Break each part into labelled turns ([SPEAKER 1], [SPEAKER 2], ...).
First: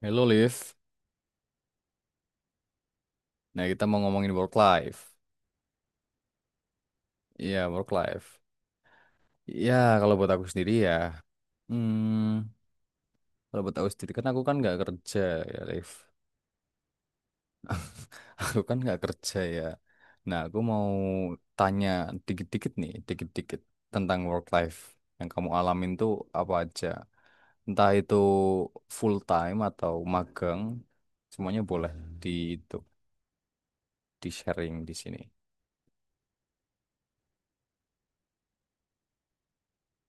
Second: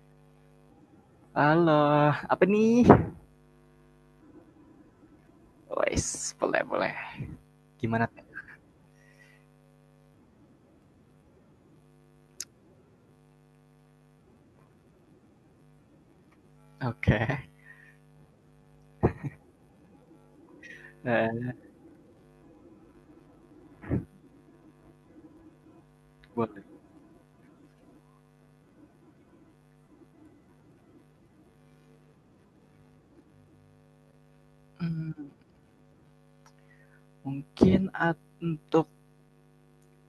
[SPEAKER 1] Hello Liv,
[SPEAKER 2] Halo, apa nih?
[SPEAKER 1] nah kita mau ngomongin work life.
[SPEAKER 2] Wes, boleh boleh.
[SPEAKER 1] Iya work
[SPEAKER 2] Gimana?
[SPEAKER 1] life. Iya, kalau buat aku sendiri ya, hmm, kalau buat aku sendiri kan aku kan nggak kerja ya Liv.
[SPEAKER 2] Oke,
[SPEAKER 1] Aku kan nggak kerja ya. Nah aku mau
[SPEAKER 2] nah,
[SPEAKER 1] tanya dikit-dikit nih, dikit-dikit tentang work life yang kamu alamin tuh apa
[SPEAKER 2] boleh.
[SPEAKER 1] aja. Entah itu full time atau magang, semuanya boleh di itu di sharing di sini.
[SPEAKER 2] Mmm, mungkin at untuk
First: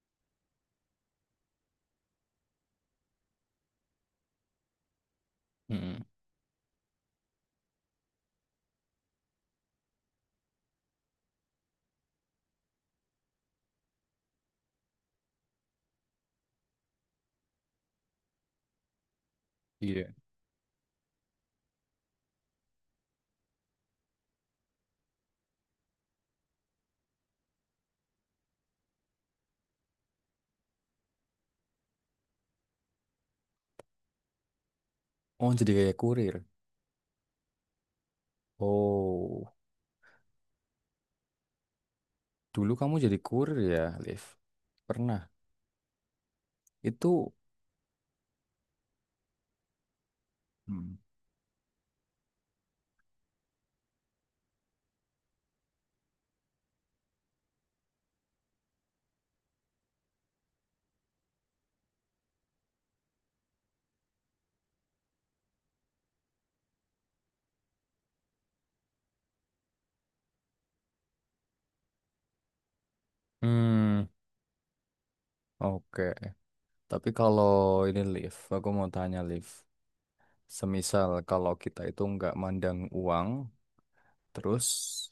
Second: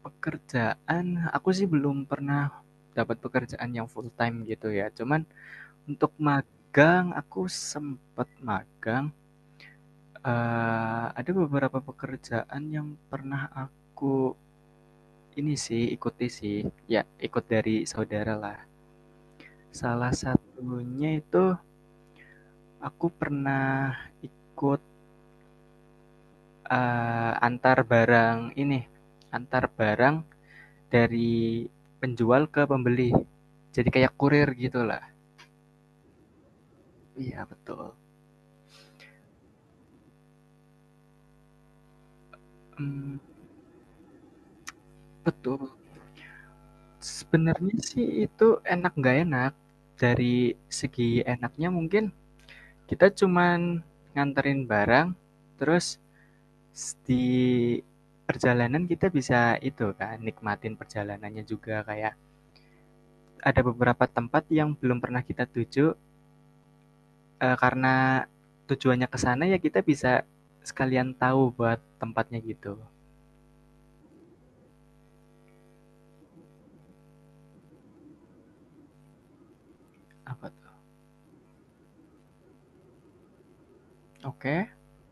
[SPEAKER 2] pekerjaan, aku sih belum pernah dapat pekerjaan yang full time gitu ya. Cuman
[SPEAKER 1] Mm-mm.
[SPEAKER 2] untuk magang, aku sempat magang, ada beberapa pekerjaan yang pernah aku ini sih, ikuti sih, ya ikut dari saudara lah.
[SPEAKER 1] Iya.
[SPEAKER 2] Salah satunya itu aku pernah ikut antar barang ini, antar barang dari penjual ke pembeli. Jadi kayak kurir gitulah.
[SPEAKER 1] Oh jadi kayak kurir.
[SPEAKER 2] Iya, betul.
[SPEAKER 1] Oh, dulu kamu jadi
[SPEAKER 2] Mmm,
[SPEAKER 1] kurir ya, Liv? Pernah.
[SPEAKER 2] betul.
[SPEAKER 1] Itu,
[SPEAKER 2] Sebenarnya sih itu enak nggak enak. Dari
[SPEAKER 1] Hmm.
[SPEAKER 2] segi enaknya mungkin kita cuman nganterin barang, terus di perjalanan kita bisa itu kan, nikmatin perjalanannya juga, kayak ada beberapa tempat yang belum pernah kita tuju eh, karena tujuannya ke sana ya kita bisa sekalian tahu buat tempatnya gitu.
[SPEAKER 1] Hmm, oke. Tapi kalau ini Liv, aku mau tanya Liv.
[SPEAKER 2] Apa tuh?
[SPEAKER 1] Semisal kalau kita itu nggak mandang uang,
[SPEAKER 2] Oke,
[SPEAKER 1] terus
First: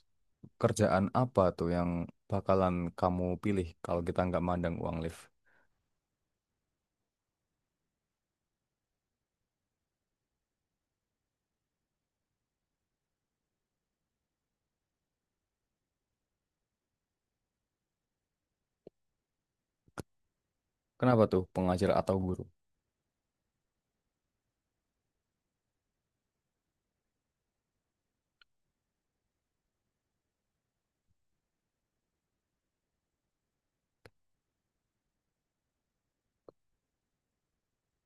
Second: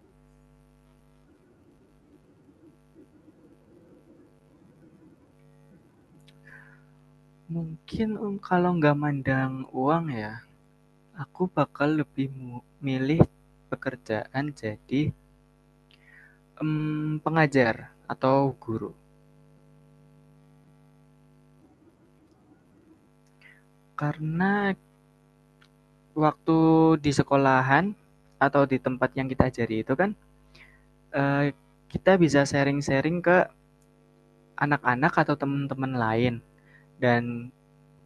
[SPEAKER 1] kerjaan apa tuh yang bakalan kamu pilih kalau kita nggak mandang uang, Liv?
[SPEAKER 2] mungkin kalau nggak mandang uang ya, aku bakal lebih milih pekerjaan jadi pengajar atau guru.
[SPEAKER 1] Kenapa tuh, pengajar atau guru?
[SPEAKER 2] Karena waktu di sekolahan atau di tempat yang kita ajari itu kan eh, kita bisa sharing-sharing ke anak-anak atau teman-teman lain dan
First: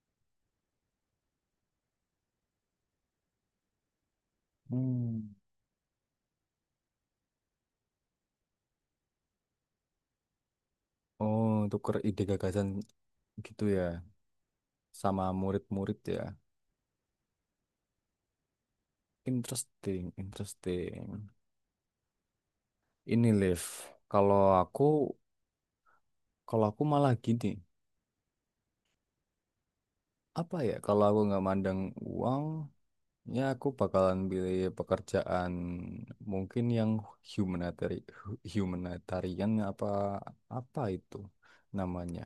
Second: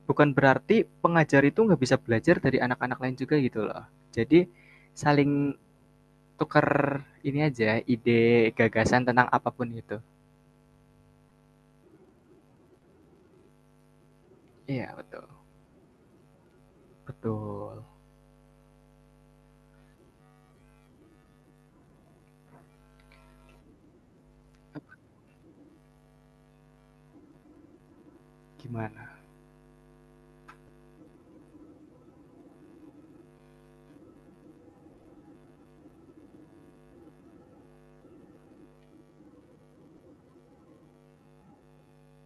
[SPEAKER 2] bukan berarti pengajar itu nggak bisa belajar dari anak-anak lain juga gitu loh. Jadi
[SPEAKER 1] Hmm.
[SPEAKER 2] saling tukar ini aja ide gagasan tentang apapun itu.
[SPEAKER 1] Oh, tuker ide gagasan gitu ya,
[SPEAKER 2] Iya
[SPEAKER 1] sama
[SPEAKER 2] betul
[SPEAKER 1] murid-murid ya.
[SPEAKER 2] betul.
[SPEAKER 1] Interesting, interesting. Ini Liv, kalau aku kalau aku malah gini,
[SPEAKER 2] Gimana?
[SPEAKER 1] apa ya? Kalau aku nggak mandang uang, ya aku bakalan pilih pekerjaan mungkin yang humanitarian, humanitarian apa apa itu namanya.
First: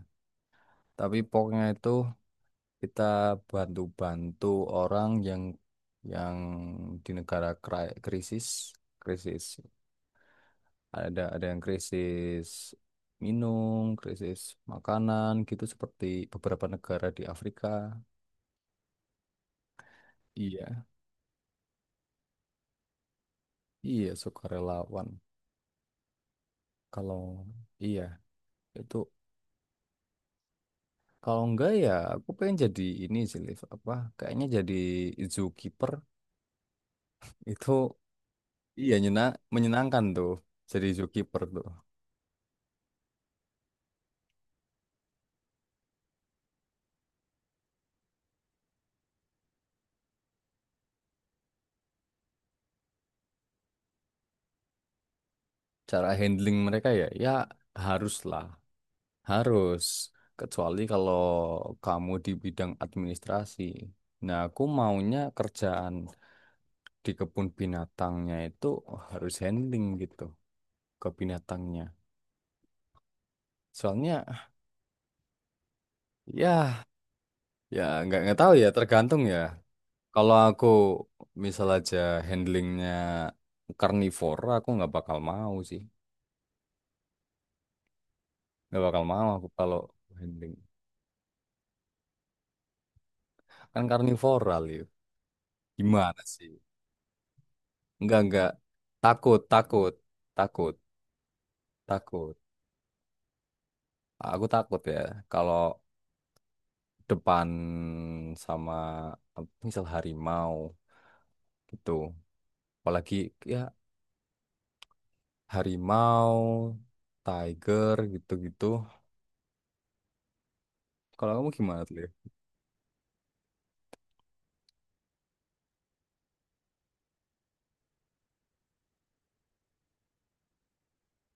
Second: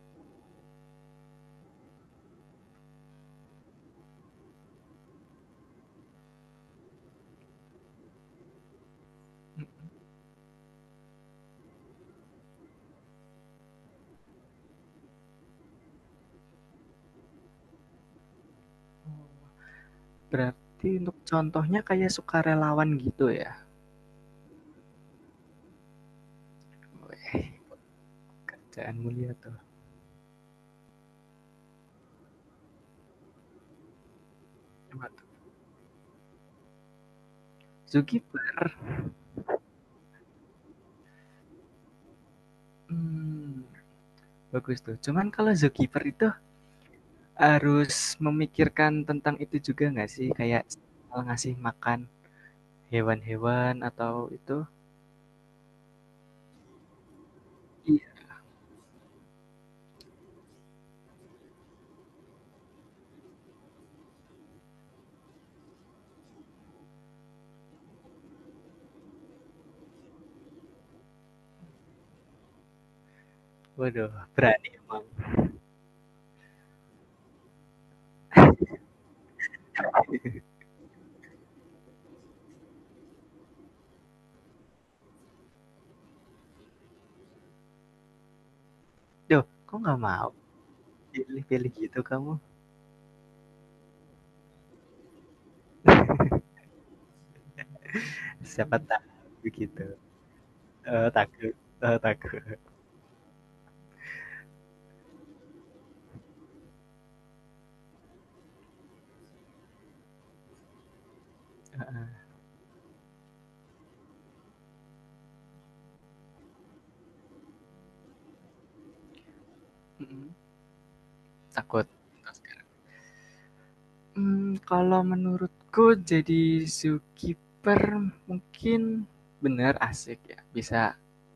[SPEAKER 1] Tapi pokoknya itu kita bantu-bantu orang yang di negara krisis krisis. Ada yang krisis minum, krisis makanan gitu seperti beberapa negara di Afrika. Iya,
[SPEAKER 2] Berarti untuk contohnya kayak sukarelawan gitu ya.
[SPEAKER 1] iya sukarelawan. Kalau
[SPEAKER 2] Weh,
[SPEAKER 1] iya itu
[SPEAKER 2] kerjaan mulia tuh.
[SPEAKER 1] kalau enggak ya aku pengen jadi ini sih Liv apa kayaknya jadi
[SPEAKER 2] Coba tuh.
[SPEAKER 1] zookeeper itu
[SPEAKER 2] Zookeeper.
[SPEAKER 1] iya nyena menyenangkan tuh jadi zookeeper tuh.
[SPEAKER 2] Hmm, bagus tuh. Cuman kalau zookeeper itu harus memikirkan tentang itu juga nggak sih? Kayak ngasih makan hewan-hewan atau itu?
[SPEAKER 1] Cara handling mereka ya ya harus
[SPEAKER 2] Iya.
[SPEAKER 1] lah. Harus, kecuali kalau kamu di bidang administrasi. Nah, aku maunya kerjaan di kebun binatangnya itu harus handling gitu ke binatangnya.
[SPEAKER 2] Waduh,
[SPEAKER 1] Soalnya
[SPEAKER 2] berani emang.
[SPEAKER 1] ya ya nggak tahu ya tergantung ya. Kalau aku misal aja handlingnya karnivora, aku nggak bakal mau sih. Nggak bakal mau
[SPEAKER 2] Duh,
[SPEAKER 1] aku kalau
[SPEAKER 2] kok nggak mau
[SPEAKER 1] handling
[SPEAKER 2] pilih-pilih gitu kamu?
[SPEAKER 1] kan karnivora, Liu. Gimana sih? Nggak
[SPEAKER 2] Siapa
[SPEAKER 1] takut
[SPEAKER 2] tahu begitu.
[SPEAKER 1] takut takut
[SPEAKER 2] Takut
[SPEAKER 1] takut.
[SPEAKER 2] takut.
[SPEAKER 1] Aku takut ya kalau depan sama apa, misal harimau gitu. Apalagi ya harimau, tiger gitu-gitu.
[SPEAKER 2] Mhm,
[SPEAKER 1] Kalau kamu gimana
[SPEAKER 2] takut.
[SPEAKER 1] tuh, Liv?
[SPEAKER 2] Entah sekarang. Kalau menurutku jadi zookeeper mungkin bener asik ya, bisa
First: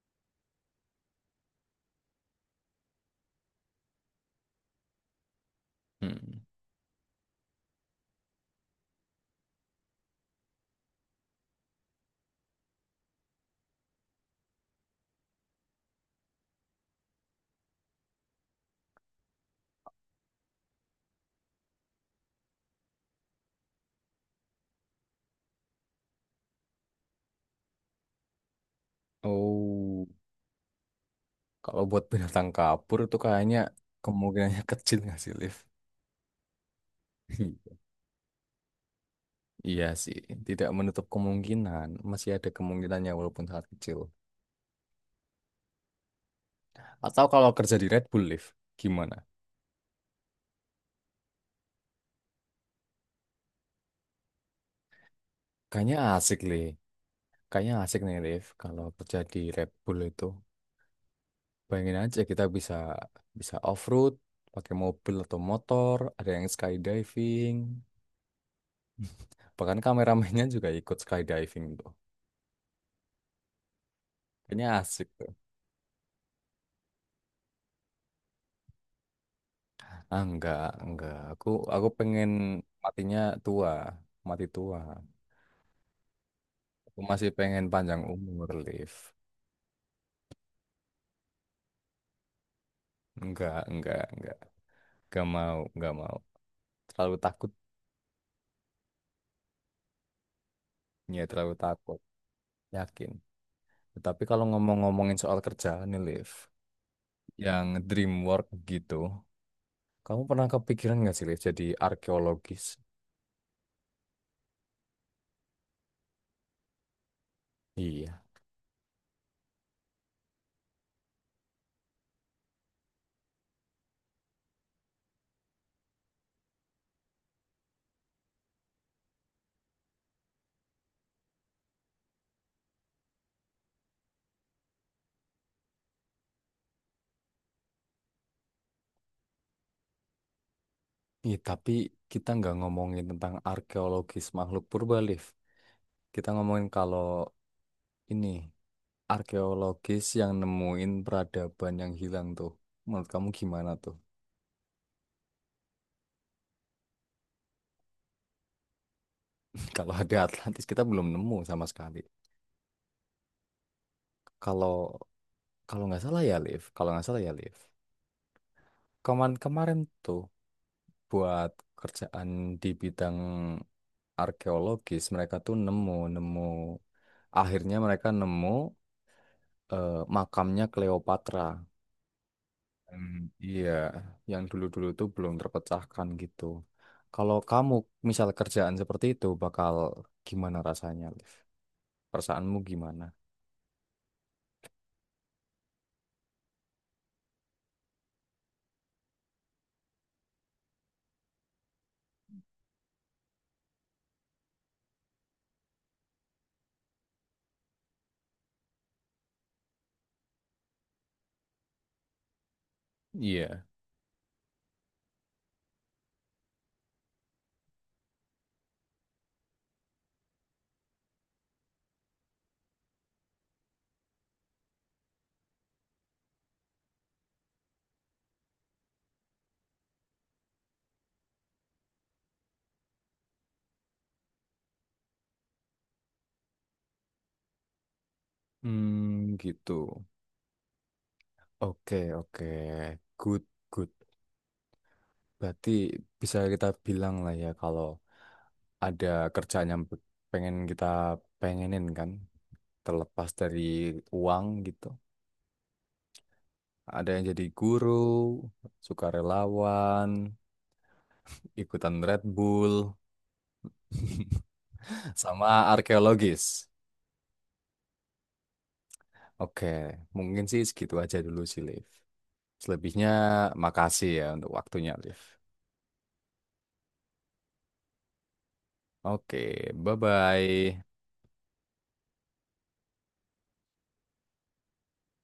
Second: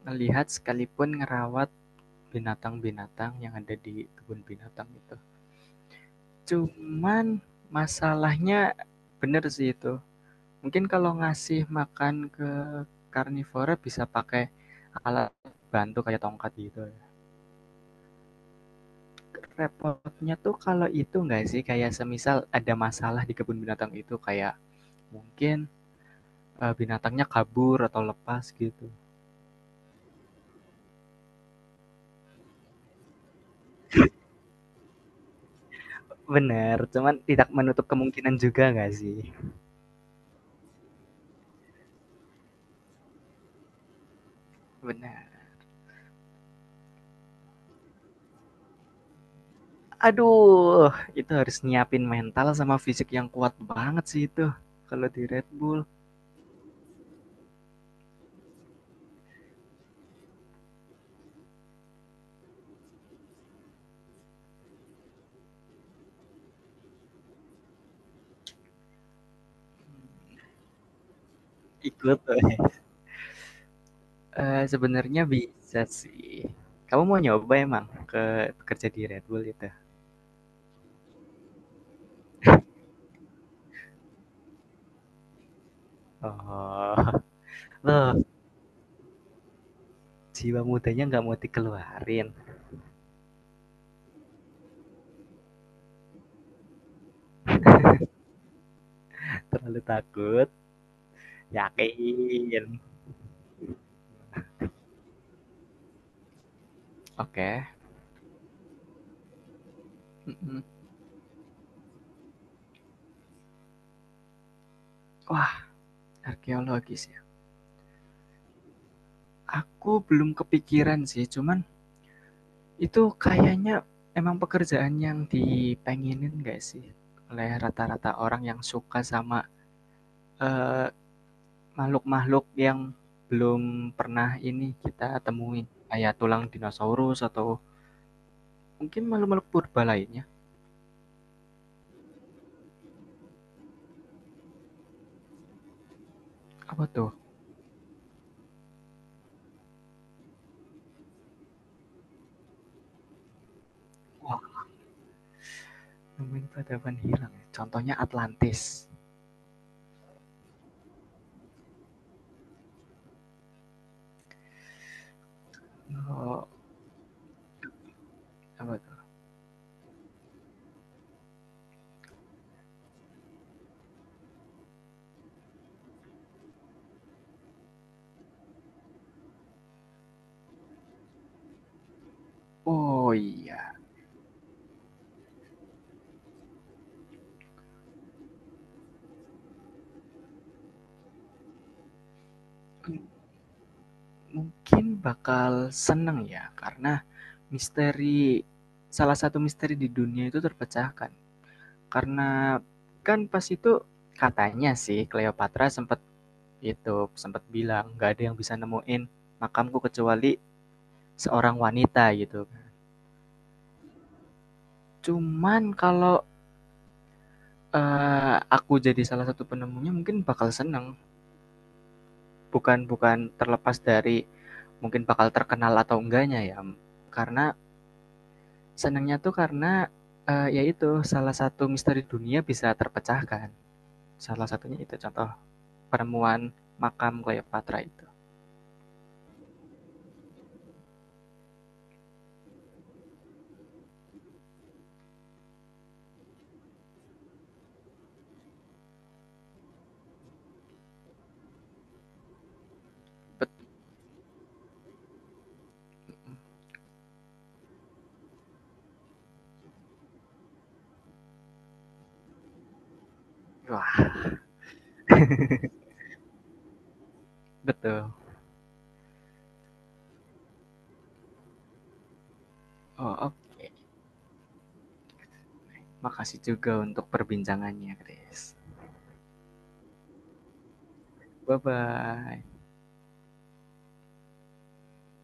[SPEAKER 2] melihat sekalipun ngerawat binatang-binatang yang ada di kebun binatang itu.
[SPEAKER 1] Hmm.
[SPEAKER 2] Cuman masalahnya bener sih itu, mungkin kalau ngasih makan ke karnivora bisa pakai alat bantu kayak tongkat gitu ya. Repotnya tuh kalau itu nggak sih kayak semisal ada masalah di kebun binatang itu kayak mungkin eh, binatangnya kabur atau lepas gitu.
[SPEAKER 1] Oh, kalau buat binatang kapur itu kayaknya kemungkinannya kecil nggak sih, Liv?
[SPEAKER 2] Bener, cuman tidak menutup kemungkinan juga nggak sih?
[SPEAKER 1] Iya, Iya sih, tidak menutup kemungkinan. Masih ada kemungkinannya walaupun sangat kecil.
[SPEAKER 2] Bener.
[SPEAKER 1] Atau kalau kerja di Red Bull, Liv, gimana?
[SPEAKER 2] Aduh, itu harus nyiapin mental sama fisik yang kuat banget sih itu kalau di Red Bull.
[SPEAKER 1] Kayaknya asik, Liv. Kayaknya asik nih, Liv. Kalau kerja di Red Bull itu, bayangin aja kita bisa bisa off-road, pakai mobil atau motor, ada yang skydiving, bahkan kameramennya juga ikut skydiving tuh.
[SPEAKER 2] Ikut.
[SPEAKER 1] Kayaknya asik
[SPEAKER 2] Sebenarnya
[SPEAKER 1] tuh.
[SPEAKER 2] bisa sih. Kamu mau nyoba emang ke kerja di Red Bull itu?
[SPEAKER 1] Ah, enggak, enggak. Aku pengen matinya tua, mati tua. Aku
[SPEAKER 2] Oh,
[SPEAKER 1] masih pengen panjang
[SPEAKER 2] loh
[SPEAKER 1] umur, Liv.
[SPEAKER 2] jiwa mudanya nggak mau dikeluarin,
[SPEAKER 1] Enggak, enggak. Enggak mau, enggak mau. Terlalu takut,
[SPEAKER 2] terlalu takut?
[SPEAKER 1] ya terlalu takut.
[SPEAKER 2] Yakin.
[SPEAKER 1] Yakin. Tapi kalau ngomong-ngomongin soal kerjaan nih, Liv, yang
[SPEAKER 2] Oke,
[SPEAKER 1] dream work gitu. Kamu pernah
[SPEAKER 2] mhm.
[SPEAKER 1] kepikiran nggak sih, Liv, jadi arkeologis?
[SPEAKER 2] Wah, arkeologis ya?
[SPEAKER 1] Iya.
[SPEAKER 2] Aku belum kepikiran sih, cuman itu kayaknya emang pekerjaan yang dipengenin nggak sih oleh rata-rata orang yang suka sama, eee, makhluk-makhluk yang belum pernah ini kita temuin, kayak tulang dinosaurus atau mungkin makhluk-makhluk purba lainnya.
[SPEAKER 1] Iya, tapi kita nggak ngomongin tentang arkeologis makhluk purba, Liv. Kita ngomongin
[SPEAKER 2] Apa
[SPEAKER 1] kalau
[SPEAKER 2] tuh?
[SPEAKER 1] ini, arkeologis yang nemuin peradaban yang hilang tuh. Menurut kamu gimana tuh?
[SPEAKER 2] Wah, nemuin peradaban hilang ya. Contohnya Atlantis.
[SPEAKER 1] Kalau ada Atlantis, kita belum nemu sama sekali. Kalau kalau nggak salah ya,
[SPEAKER 2] Oh,
[SPEAKER 1] Liv. Kalau nggak salah ya, Liv.
[SPEAKER 2] apa tuh?
[SPEAKER 1] Kemarin-kemarin tuh buat kerjaan di bidang arkeologis mereka tuh nemu nemu akhirnya mereka nemu makamnya Cleopatra. Hmm,
[SPEAKER 2] Oh
[SPEAKER 1] iya,
[SPEAKER 2] iya,
[SPEAKER 1] yang dulu-dulu tuh belum terpecahkan gitu. Kalau kamu misal kerjaan seperti itu bakal gimana rasanya, Liv? Perasaanmu
[SPEAKER 2] M-
[SPEAKER 1] gimana?
[SPEAKER 2] mungkin bakal seneng ya karena misteri salah satu misteri di dunia itu terpecahkan. Karena kan pas itu katanya sih Cleopatra sempet itu, sempet bilang, "Nggak ada yang bisa nemuin makamku kecuali seorang wanita," gitu.
[SPEAKER 1] Iya.
[SPEAKER 2] Cuman kalau, aku jadi salah satu penemunya mungkin bakal seneng. Bukan bukan terlepas dari mungkin bakal terkenal atau enggaknya ya, karena senengnya tuh karena, ya salah satu misteri dunia bisa terpecahkan. Salah satunya itu contoh penemuan makam Cleopatra itu.
[SPEAKER 1] Hmm, gitu, oke oke, good, good. Berarti bisa kita bilang lah ya kalau ada kerjaan yang pengen kita pengenin kan terlepas dari uang gitu. Ada yang jadi guru, sukarelawan, ikutan Red Bull,
[SPEAKER 2] Wah,
[SPEAKER 1] sama arkeologis.
[SPEAKER 2] betul.
[SPEAKER 1] Oke, mungkin sih segitu aja dulu sih, Liv. Selebihnya
[SPEAKER 2] Oh, oke. Okay.
[SPEAKER 1] makasih ya untuk waktunya, Liv.
[SPEAKER 2] Makasih juga untuk perbincangannya, Chris.
[SPEAKER 1] Oke, bye-bye.
[SPEAKER 2] Bye-bye.